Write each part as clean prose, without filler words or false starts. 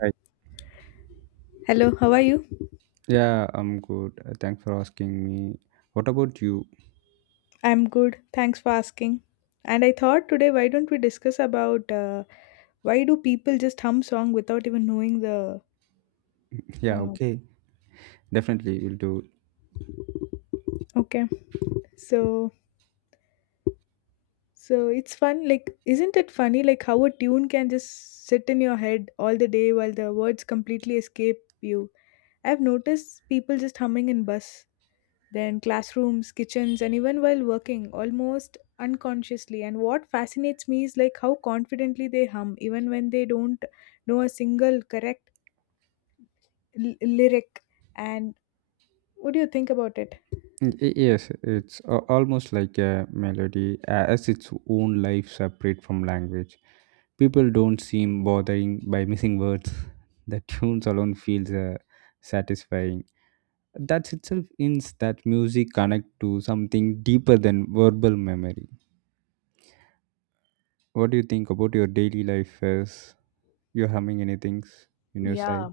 Right. Hello, how are you? Yeah, I'm good. Thanks for asking me. What about you? I'm good. Thanks for asking. And I thought today, why don't we discuss about why do people just hum song without even knowing the? Yeah, Uh, okay. Definitely, we'll do. okay, so So it's fun, like, isn't it funny, like, how a tune can just sit in your head all the day while the words completely escape you? I've noticed people just humming in bus, then classrooms, kitchens, and even while working, almost unconsciously. And what fascinates me is like how confidently they hum, even when they don't know a single correct lyric. And what do you think about it? Yes, it's almost like a melody as its own life separate from language. People don't seem bothering by missing words. The tunes alone feels satisfying. That itself means that music connect to something deeper than verbal memory. What do you think about your daily life as you're humming anything in your side? Yeah,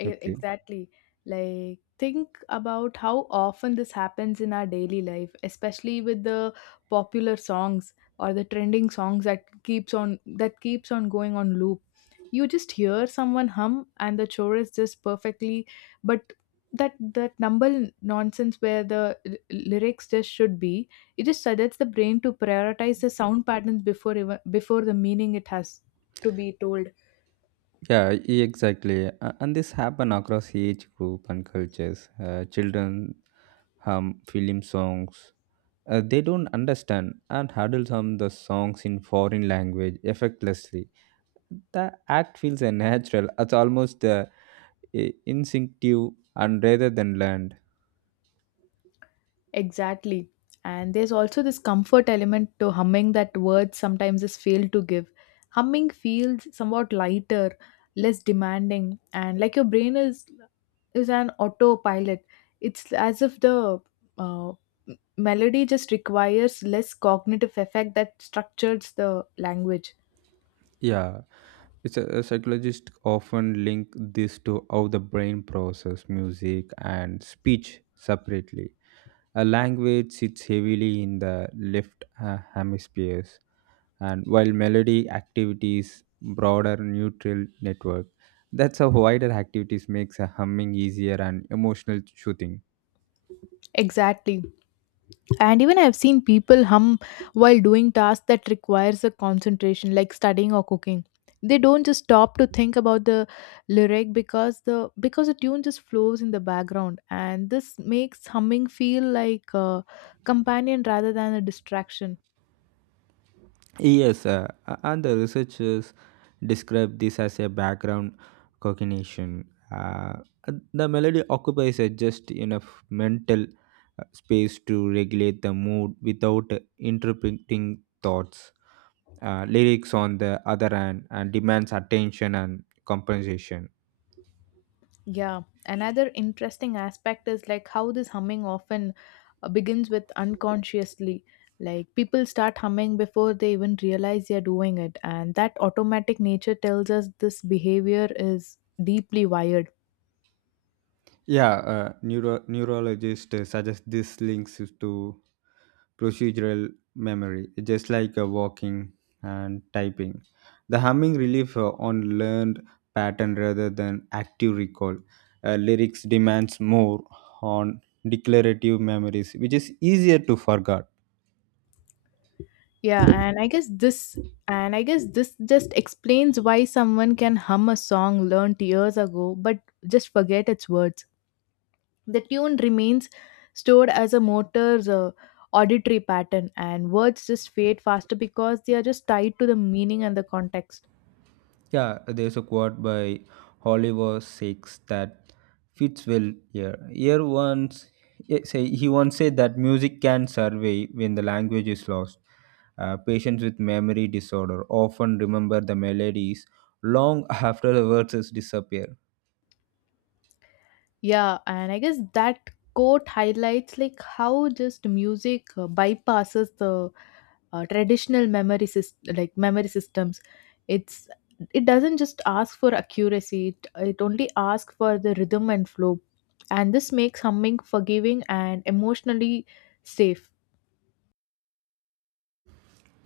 Okay. exactly. Like, think about how often this happens in our daily life, especially with the popular songs or the trending songs that keeps on going on loop. You just hear someone hum and the chorus just perfectly, but that number nonsense where the lyrics just should be, it just suggests the brain to prioritize the sound patterns before even before the meaning it has to be told. Exactly. And this happen across age group and cultures. Children hum film songs. They don't understand and adults hum the songs in foreign language effortlessly. The act feels natural. It's almost instinctive and rather than learned. Exactly. And there's also this comfort element to humming that words sometimes is failed to give. Humming feels somewhat lighter, less demanding, and like your brain is an autopilot. It's as if the uh, m- melody just requires less cognitive effect that structures the language. Yeah, a psychologist often link this to how the brain process music and speech separately. A language sits heavily in the left hemispheres, and while melody activities broader neutral network. That's how wider activities makes a humming easier and emotional shooting. Exactly. And even I've seen people hum while doing tasks that requires a concentration like studying or cooking. They don't just stop to think about the lyric because the tune just flows in the background, and this makes humming feel like a companion rather than a distraction. Yes, and the researchers describe this as a background cognition. Uh, the melody occupies a just enough mental space to regulate the mood without interpreting thoughts lyrics on the other hand and demands attention and compensation. Yeah, another interesting aspect is like how this humming often begins with unconsciously. Like people start humming before they even realize they're doing it, and that automatic nature tells us this behavior is deeply wired. Yeah, neurologists suggest this links is to procedural memory just like walking and typing, the humming relief on learned pattern rather than active recall. Lyrics demands more on declarative memories which is easier to forget. Yeah, and I guess this just explains why someone can hum a song learned years ago but just forget its words. The tune remains stored as a motor's auditory pattern, and words just fade faster because they are just tied to the meaning and the context. Yeah, there's a quote by Oliver Six that fits well here. Say he once said that music can survey when the language is lost. Patients with memory disorder often remember the melodies long after the verses disappear. Yeah, and I guess that quote highlights like how just music bypasses the traditional memory system, like memory systems. It's it doesn't just ask for accuracy; it only asks for the rhythm and flow, and this makes humming forgiving and emotionally safe.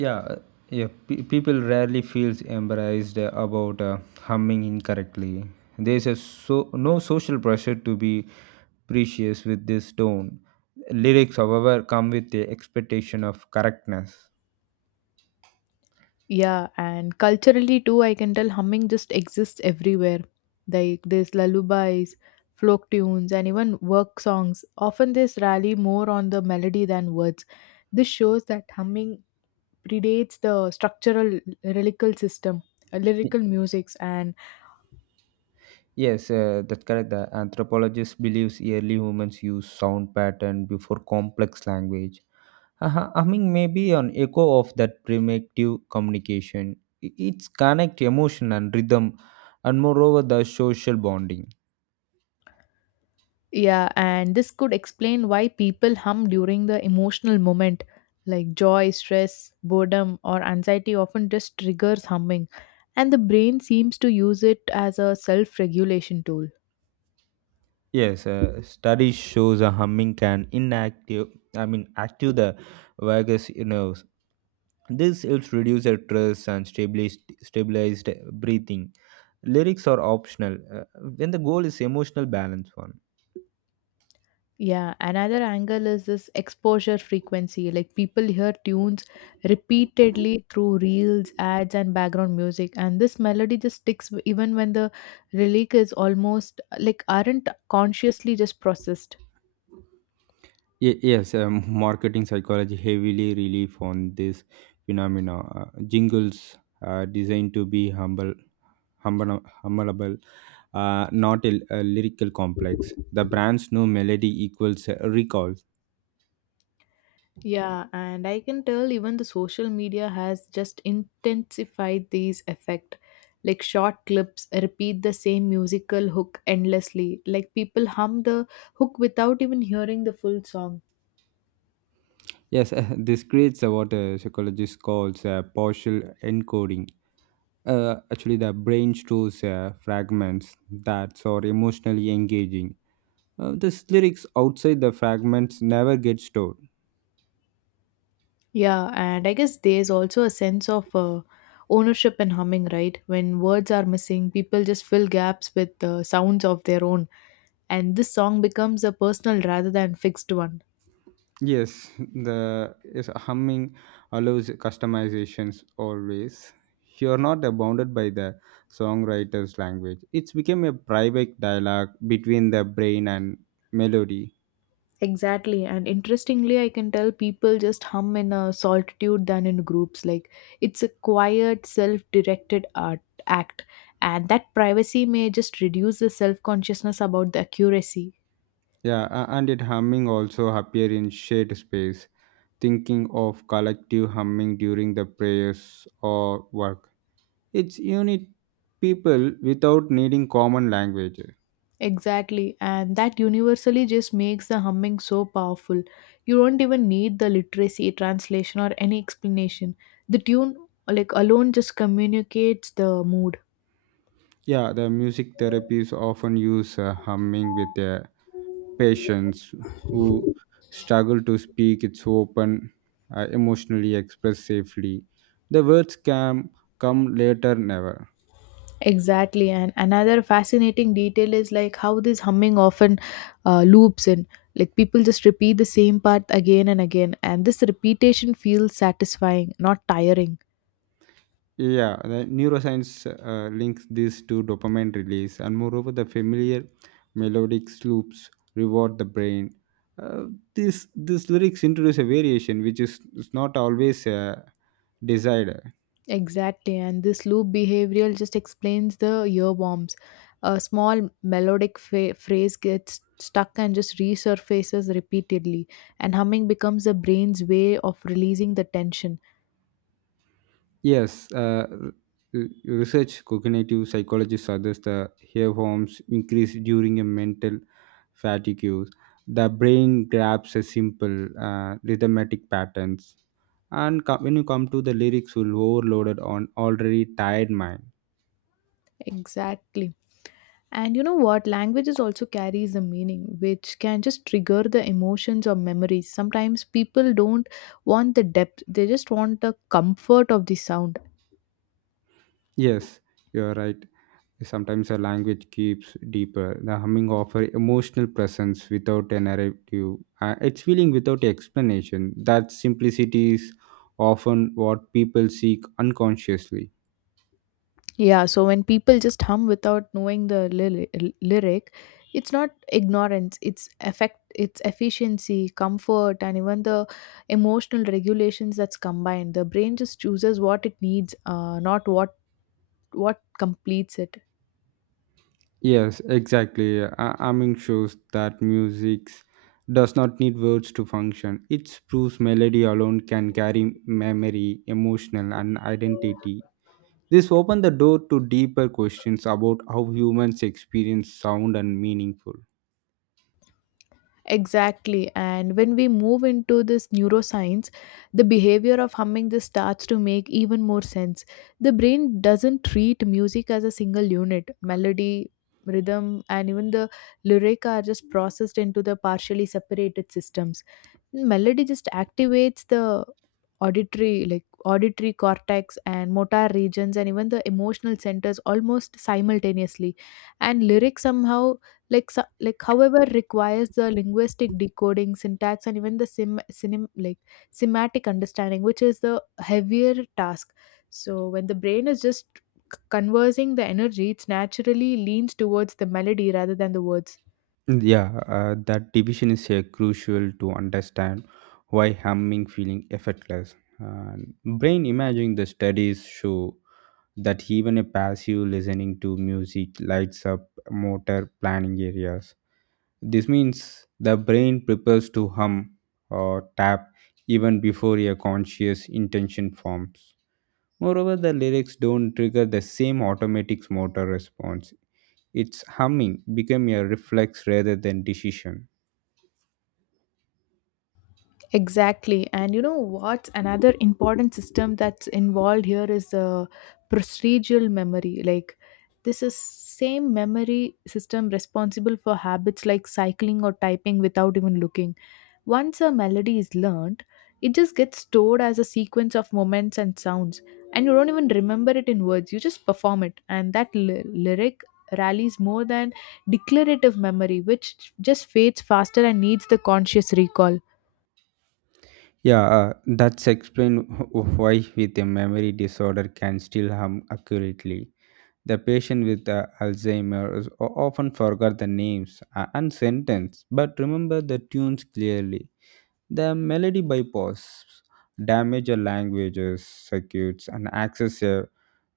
yeah uh, People rarely feels embarrassed about humming incorrectly. There's a so no social pressure to be precious with this tone. Lyrics however come with the expectation of correctness. Yeah, and culturally too, I can tell humming just exists everywhere. Like there's lullabies, folk tunes, and even work songs. Often this rally more on the melody than words. This shows that humming predates the structural lyrical system, Y- lyrical musics, and yes, that's correct, the anthropologist believes early humans use sound pattern before complex language. Uh-huh. I mean, maybe an echo of that primitive communication. It's connect emotion and rhythm, and moreover the social bonding. yeah, and this could explain why people hum during the emotional moment. Like joy, stress, boredom, or anxiety often just triggers humming, and the brain seems to use it as a self regulation tool. Yes, study shows a humming can inactive. I mean, active the vagus nerves. This helps reduce the stress and stabilized breathing. Lyrics are optional when the goal is emotional balance. One. Yeah, another angle is this exposure frequency. Like people hear tunes repeatedly through reels, ads, and background music, and this melody just sticks even when the lyric is almost like aren't consciously just processed. Yes, marketing psychology heavily relief on this phenomena. Jingles are designed to be humbleable, not a lyrical complex. The brand's new melody equals recall. Yeah, and I can tell even the social media has just intensified these effect. Like short clips repeat the same musical hook endlessly. Like people hum the hook without even hearing the full song. Yes, this creates what a psychologist calls partial encoding. Actually, the brain stores fragments that are emotionally engaging. This lyrics outside the fragments never get stored. Yeah, and I guess there's also a sense of ownership in humming, right? When words are missing, people just fill gaps with sounds of their own, and this song becomes a personal rather than fixed one. Yes, the is humming allows customizations always. You're not bounded by the songwriter's language. It's become a private dialogue between the brain and melody. Exactly. And interestingly, I can tell people just hum in a solitude than in groups. Like it's a quiet, self directed art act. And that privacy may just reduce the self consciousness about the accuracy. Yeah, and it humming also appear in shared space, thinking of collective humming during the prayers or work. It's unit people without needing common language. Exactly. And that universally just makes the humming so powerful. You don't even need the literacy, translation, or any explanation. The tune like alone just communicates the mood. Yeah, the music therapies often use humming with a patients who struggle to speak, it's open, emotionally express safely. The words can come later, never. Exactly, and another fascinating detail is like how this humming often loops in. Like people just repeat the same part again and again, and this repetition feels satisfying, not tiring. Yeah, the neuroscience links this to dopamine release, and moreover, the familiar melodic loops reward the brain. Uh, this lyrics introduce a variation which is not always desired. Exactly, and this loop behavioral just explains the earworms. A small melodic phrase gets stuck and just resurfaces repeatedly, and humming becomes the brain's way of releasing the tension. Yes, research cognitive psychologists suggest the hair forms increase during a mental fatigue. The brain grabs a simple rhythmatic patterns, and when you come to the lyrics, will overloaded on already tired mind. Exactly. And you know what? Languages also carries a meaning which can just trigger the emotions or memories. Sometimes people don't want the depth, they just want the comfort of the sound. Yes, you are right. Sometimes a language keeps deeper. The humming offers emotional presence without a narrative. It's feeling without explanation. That simplicity is often what people seek unconsciously. Yeah, so when people just hum without knowing the lyric, it's not ignorance, it's effect, it's efficiency, comfort, and even the emotional regulations that's combined. The brain just chooses what it needs, not what completes it. Yes, exactly. Amming shows that music does not need words to function. It proves melody alone can carry memory, emotional, and identity. This opens the door to deeper questions about how humans experience sound and meaningful. Exactly. And when we move into this neuroscience, the behavior of humming just starts to make even more sense. The brain doesn't treat music as a single unit. Melody, rhythm, and even the lyric are just processed into the partially separated systems. Melody just activates the auditory cortex and motor regions and even the emotional centers almost simultaneously, and lyric somehow however requires the linguistic decoding syntax and even the sim, sim like semantic understanding which is the heavier task. So when the brain is just conversing the energy, it naturally leans towards the melody rather than the words. Yeah, that division is crucial to understand why humming feeling effortless. And brain imaging the studies show that even a passive listening to music lights up motor planning areas. This means the brain prepares to hum or tap even before a conscious intention forms. Moreover, the lyrics don't trigger the same automatic motor response. Its humming became a reflex rather than decision. Exactly. And you know what's another important system that's involved here is procedural memory. Like this is same memory system responsible for habits like cycling or typing without even looking. Once a melody is learned, it just gets stored as a sequence of moments and sounds, and you don't even remember it in words. You just perform it, and that lyric rallies more than declarative memory which just fades faster and needs the conscious recall. Yeah, that's explain why with a memory disorder can still harm accurately. The patient with Alzheimer's often forget the names and sentence, but remember the tunes clearly. The melody bypass damage a languages circuits and access a,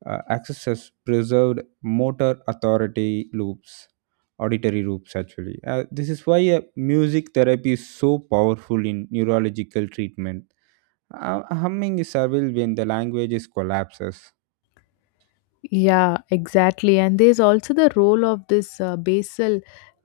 uh, accesses preserved motor authority loops, auditory loops actually. This is why music therapy is so powerful in neurological treatment. Humming is evil when the language is collapses. Yeah, exactly. And there's also the role of this basal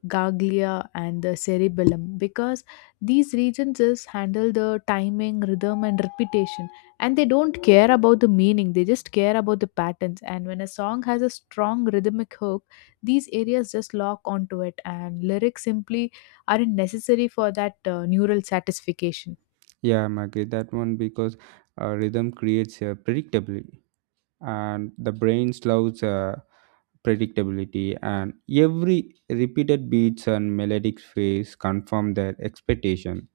ganglia and the cerebellum because these regions just handle the timing, rhythm, and repetition. And they don't care about the meaning, they just care about the patterns. And when a song has a strong rhythmic hook, these areas just lock onto it, and lyrics simply aren't necessary for that neural satisfaction. Yeah, I'm agree that one because rhythm creates predictability, and the brain loves predictability, and every repeated beats and melodic phrase confirm their expectation.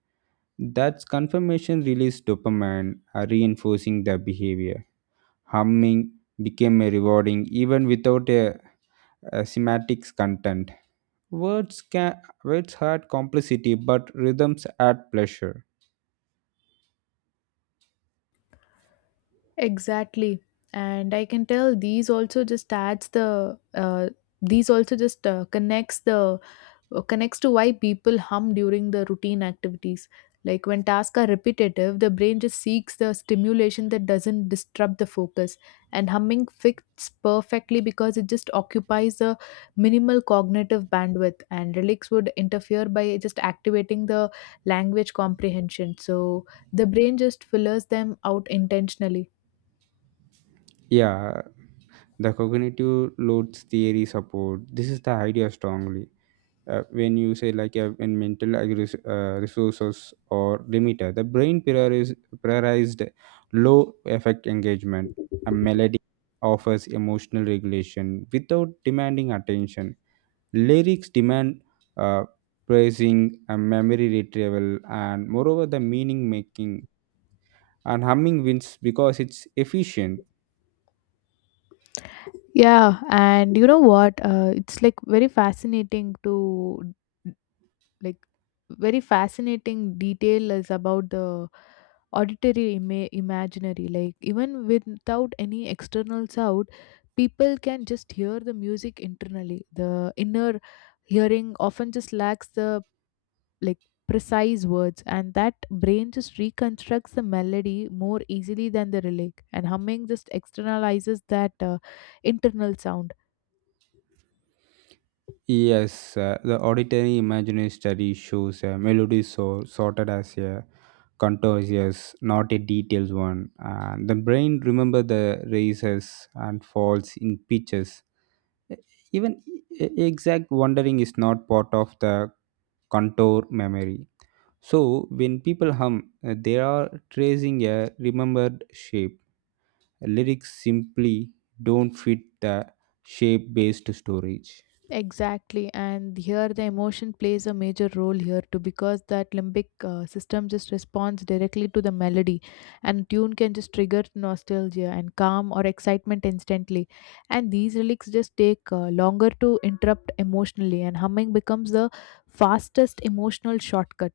That's confirmation release dopamine, reinforcing the behavior. Humming became a rewarding even without a semantics content. Words can words had complexity, but rhythms add pleasure. Exactly. And I can tell these also just adds the these also just connects the connects to why people hum during the routine activities. Like when tasks are repetitive, the brain just seeks the stimulation that doesn't disrupt the focus. And humming fits perfectly because it just occupies the minimal cognitive bandwidth, and relics would interfere by just activating the language comprehension. So the brain just fillers them out intentionally. Yeah, the cognitive load theory support. This is the idea strongly. When you say like in mental resources or limiter, the brain prioritized low effect engagement. A melody offers emotional regulation without demanding attention. Lyrics demand uh, praising, a memory retrieval, and moreover the meaning making, and humming wins because it's efficient. Yeah, and you know what? It's like like very fascinating detail is about the imaginary. Like even without any external sound, people can just hear the music internally. The inner hearing often just lacks the like precise words, and that brain just reconstructs the melody more easily than the relic. And humming just externalizes that internal sound. Yes, the auditory imaginary study shows a melody so sorted as a contours, yes, not a detailed one. And the brain remember the raises and falls in pitches. E- Even exact wandering is not part of the contour memory. So when people hum, they are tracing a remembered shape. Lyrics simply don't fit the shape based storage. Exactly, and here the emotion plays a major role here too because that limbic system just responds directly to the melody, and tune can just trigger nostalgia and calm or excitement instantly. And these lyrics just take longer to interrupt emotionally, and humming becomes the fastest emotional shortcut.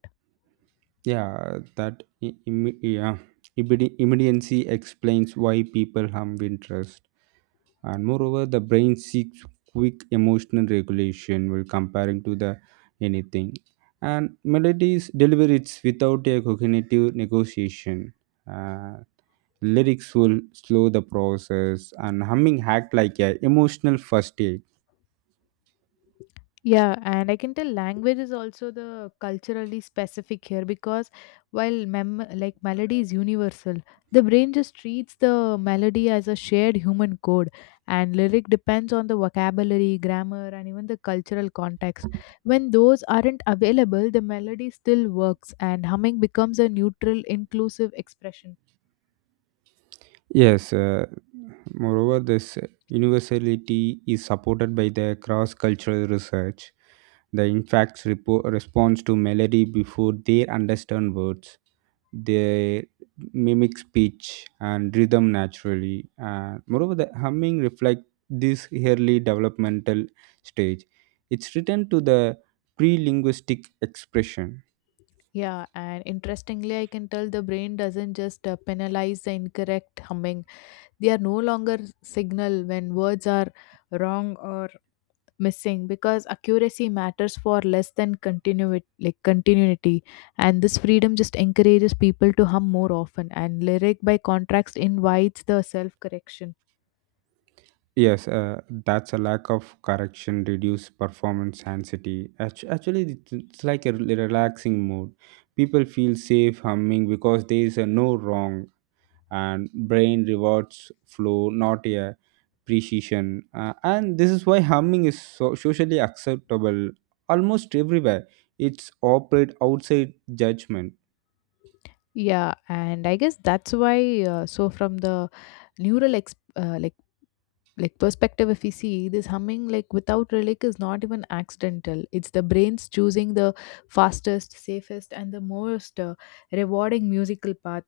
Yeah that I- im- yeah Immedi- immediacy explains why people hum in trust, and moreover the brain seeks quick emotional regulation while comparing to the anything, and melodies deliver it without a cognitive negotiation. Uh, Lyrics will slow the process and humming act like a emotional first aid. Yeah, and I can tell language is also the culturally specific here because while mem like melody is universal, the brain just treats the melody as a shared human code, and lyric depends on the vocabulary, grammar, and even the cultural context. When those aren't available, the melody still works, and humming becomes a neutral, inclusive expression. Yes, moreover, this universality is supported by the cross cultural research. The infants responds to melody before they understand words. They mimic speech and rhythm naturally. And moreover, the humming reflects this early developmental stage. It's written to the pre linguistic expression. Yeah, and interestingly, I can tell the brain doesn't just penalize the incorrect humming. They are no longer signal when words are wrong or missing because accuracy matters for less than continuity and this freedom just encourages people to hum more often, and lyric by contrast invites the self correction. Yes, that's a lack of correction, reduce performance anxiety. Actually, it's like a relaxing mood. People feel safe humming because there is a no wrong, and brain rewards flow, not a precision. And this is why humming is so socially acceptable almost everywhere. It's operate outside judgment. Yeah, and I guess that's why so from the neural perspective, if we see this humming like without relic is not even accidental, it's the brain's choosing the fastest, safest and the most rewarding musical path,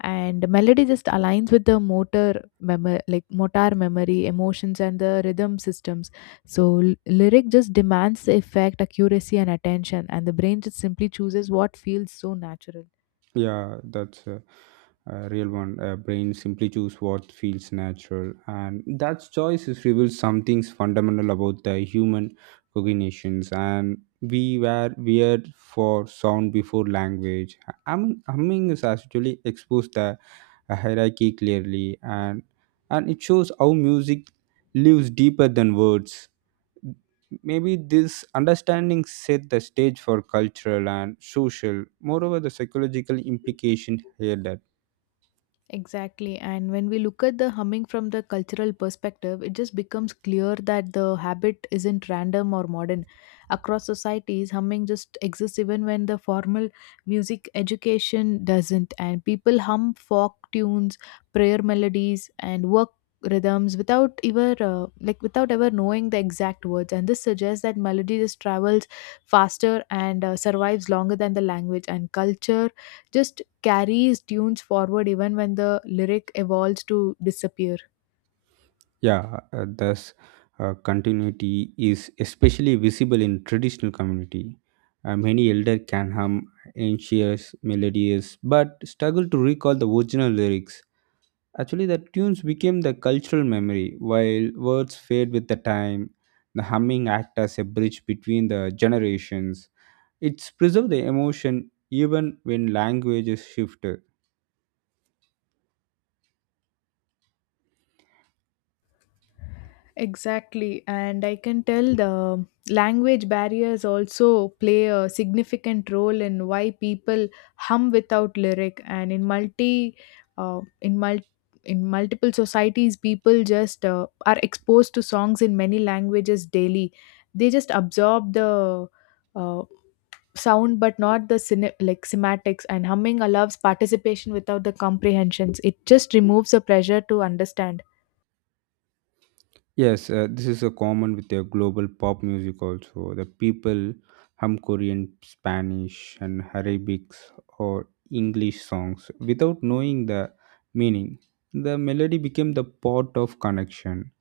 and melody just aligns with the motor memory emotions and the rhythm systems. So lyric just demands effect accuracy and attention, and the brain just simply chooses what feels so natural. Yeah, that's a real one. Brain simply choose what feels natural, and that choice is reveals something fundamental about the human cognitions. And we were weird for sound before language. Humming is actually exposed the hierarchy clearly, and it shows how music lives deeper than words. Maybe this understanding set the stage for cultural and social, moreover, the psychological implication here that, Exactly. And when we look at the humming from the cultural perspective, it just becomes clear that the habit isn't random or modern. Across societies, humming just exists even when the formal music education doesn't. And people hum folk tunes, prayer melodies, and work rhythms without ever knowing the exact words, and this suggests that melody just travels faster and survives longer than the language, and culture just carries tunes forward even when the lyric evolves to disappear. yeah, thus continuity is especially visible in traditional community. Many elder can hum anxious melodies but struggle to recall the original lyrics. Actually, the tunes became the cultural memory, while words fade with the time. The humming act as a bridge between the generations. It's preserve the emotion even when language is shifted. Exactly, and I can tell the language barriers also play a significant role in why people hum without lyric. And in multi, in multi, In multiple societies, people just are exposed to songs in many languages daily. They just absorb the uh, sound but not the like semantics, and humming allows participation without the comprehensions. It just removes the pressure to understand. Yes, this is a common with their global pop music also. The people hum Korean, Spanish, and Arabic or English songs without knowing the meaning. The melody became the part of connection,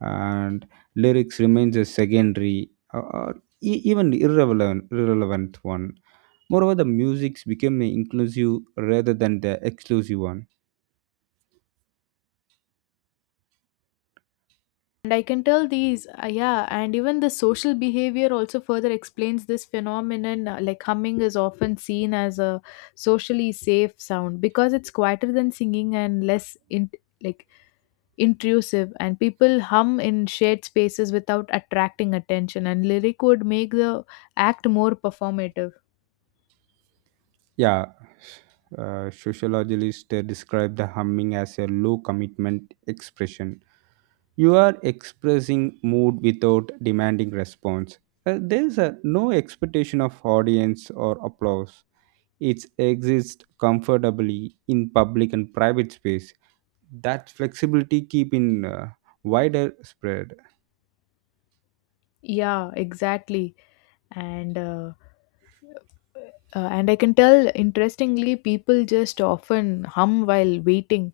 and lyrics remains a secondary or even irrelevant one. Moreover, the musics became an inclusive rather than the exclusive one. And I can tell these yeah, and even the social behavior also further explains this phenomenon. Like, humming is often seen as a socially safe sound because it's quieter than singing and less in like intrusive, and people hum in shared spaces without attracting attention, and lyric would make the act more performative. Yeah, sociologists describe the humming as a low commitment expression. You are expressing mood without demanding response. There's no expectation of audience or applause. It exists comfortably in public and private space. That flexibility keep in wider spread. Yeah, exactly. And and I can tell interestingly people just often hum while waiting,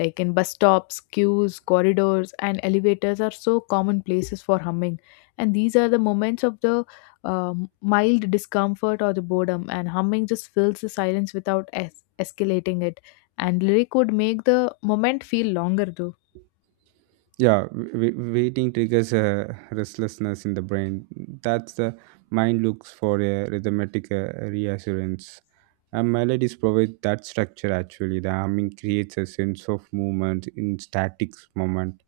like in bus stops, queues, corridors, and elevators are so common places for humming. And these are the moments of the mild discomfort or the boredom, and humming just fills the silence without escalating it, and lyric would make the moment feel longer though. Yeah, waiting triggers a restlessness in the brain. That's the mind looks for a rhythmic reassurance. And melodies provide that structure actually. The humming creates a sense of movement in static moment.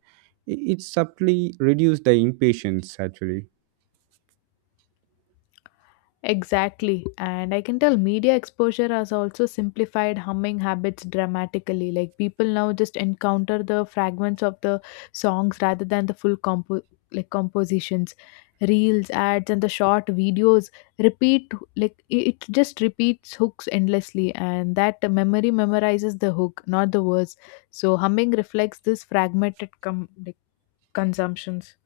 It subtly reduces the impatience actually. Exactly. And I can tell media exposure has also simplified humming habits dramatically. Like, people now just encounter the fragments of the songs rather than the full compositions. Reels, ads, and the short videos repeat, it just repeats hooks endlessly, and that memory memorizes the hook, not the words. So humming reflects this fragmented consumptions.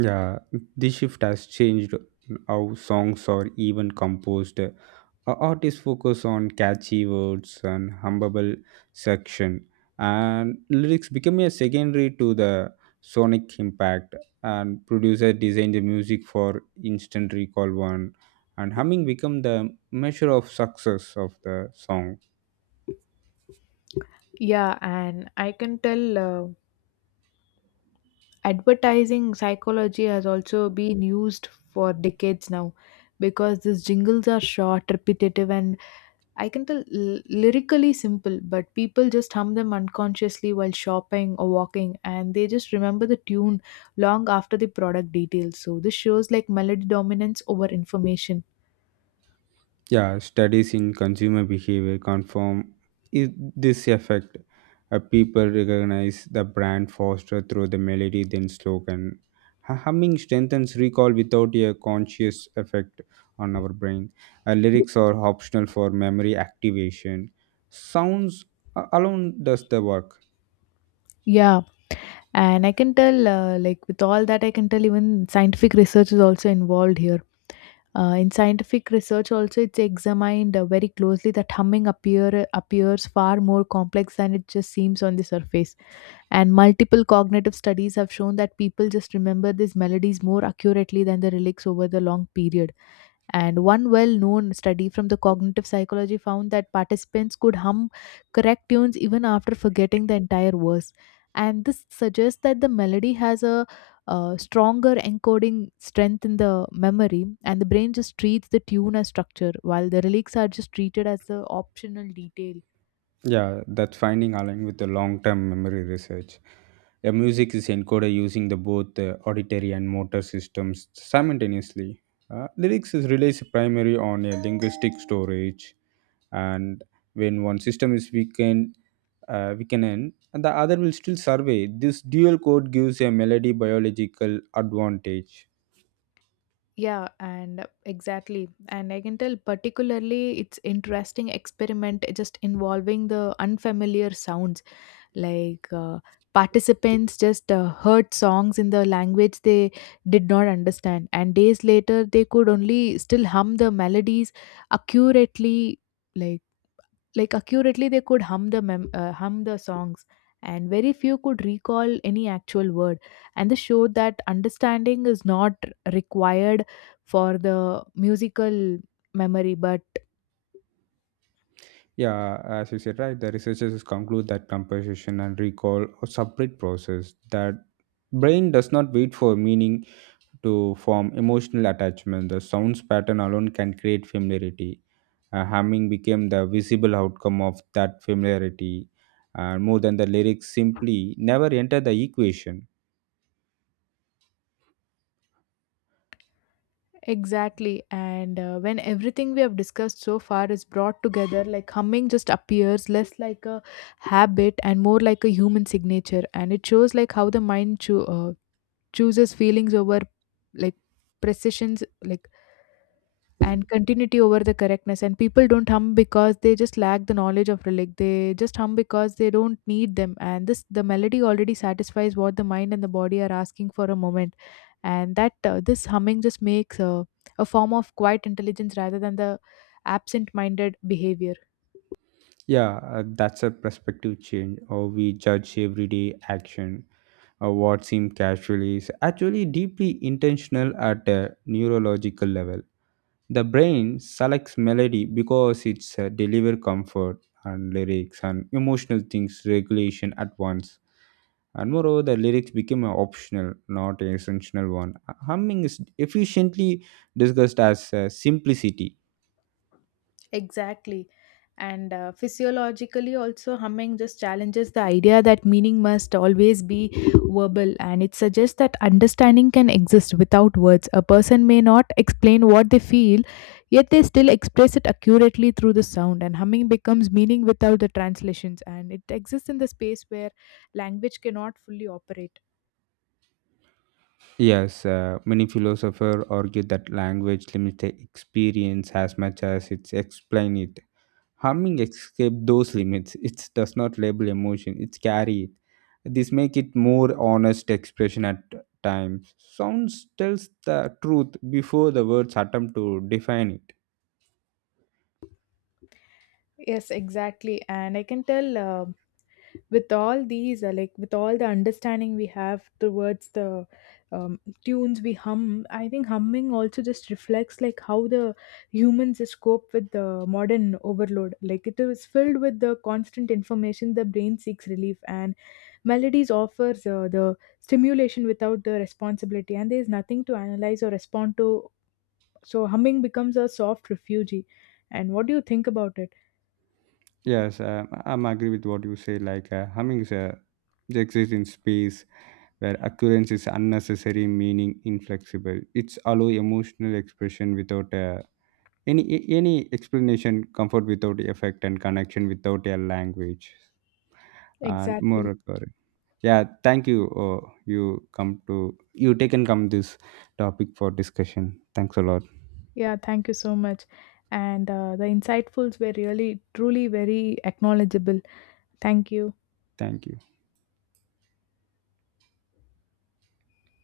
Yeah, this shift has changed how songs are even composed. Artists focus on catchy words and hummable section, and lyrics become a secondary to the sonic impact. And producer design the music for instant recall one, and humming become the measure of success of the song. Yeah, and I can tell. Advertising psychology has also been used for decades now because these jingles are short, repetitive, and I can tell lyrically simple, but people just hum them unconsciously while shopping or walking, and they just remember the tune long after the product details. So this shows like melody dominance over information. Yeah, studies in consumer behavior confirm i- this effect. People recognize the brand faster through the melody than slogan. Humming strengthens recall without a conscious effect on our brain. Lyrics are optional for memory activation. Sounds alone does the work. Yeah, and I can tell like with all that, I can tell even scientific research is also involved here. In scientific research, also it's examined very closely that humming appears far more complex than it just seems on the surface. And multiple cognitive studies have shown that people just remember these melodies more accurately than the lyrics over the long period. And one well known study from the cognitive psychology found that participants could hum correct tunes even after forgetting the entire verse. And this suggests that the melody has a stronger encoding strength in the memory, and the brain just treats the tune as structure, while the lyrics are just treated as the optional detail. Yeah, that finding aligned with the long-term memory research. A music is encoded using the both auditory and motor systems simultaneously. Lyrics is relies primarily on a linguistic storage, and when one system is weakened, and the other will still survey. This dual code gives a melody biological advantage. Yeah, and exactly. And I can tell particularly it's interesting experiment just involving the unfamiliar sounds. Like uh, Participants just heard songs in the language they did not understand, and days later they could only still hum the melodies accurately. Like like accurately, they could hum the songs, and very few could recall any actual word. And this showed that understanding is not required for the musical memory, but Yeah, as you said, right, the researchers conclude that composition and recall are separate process that brain does not wait for meaning to form emotional attachment. The sounds pattern alone can create familiarity. Humming became the visible outcome of that familiarity, more than the lyrics simply never enter the equation. exactly. And when everything we have discussed so far is brought together, like humming just appears less like a habit and more like a human signature. And it shows like how the mind chooses feelings over like precisions, like, and continuity over the correctness. And people don't hum because they just lack the knowledge of relic, they just hum because they don't need them, and this the melody already satisfies what the mind and the body are asking for a moment. And that uh, this humming just makes a form of quiet intelligence rather than the absent minded behavior. Yeah, that's a perspective change. How we judge everyday action, or what seems casual is actually deeply intentional at a neurological level. The brain selects melody because it's deliver comfort and lyrics and emotional things regulation at once. And moreover, the lyrics became an optional, not an essential one. Humming is efficiently discussed as simplicity. Exactly. And physiologically, also, humming just challenges the idea that meaning must always be verbal. And it suggests that understanding can exist without words. A person may not explain what they feel, yet they still express it accurately through the sound. And humming becomes meaning without the translations. And it exists in the space where language cannot fully operate. Yes, many philosophers argue that language limits the experience as much as it explains it. Harming escape those limits. It does not label emotion, it carry it. This make it more honest expression at times. Sounds tells the truth before the words attempt to define it. Yes, exactly. And I can tell. With all these like with all the understanding we have towards the tunes we hum, I think humming also just reflects like how the humans just cope with the modern overload. Like, it is filled with the constant information, the brain seeks relief, and melodies offers the stimulation without the responsibility, and there is nothing to analyze or respond to. So humming becomes a soft refugee. And what do you think about it? Yes, I'm agree with what you say. Like humming is a they exist in space where occurrence is unnecessary, meaning inflexible. It's allow emotional expression without any explanation, comfort without effect, and connection without a language. And more Exactly. Yeah, thank you. You come to you taken come this topic for discussion. Thanks a lot. Yeah, thank you so much. And the insightfuls were really, truly very acknowledgeable. Thank you. Thank you.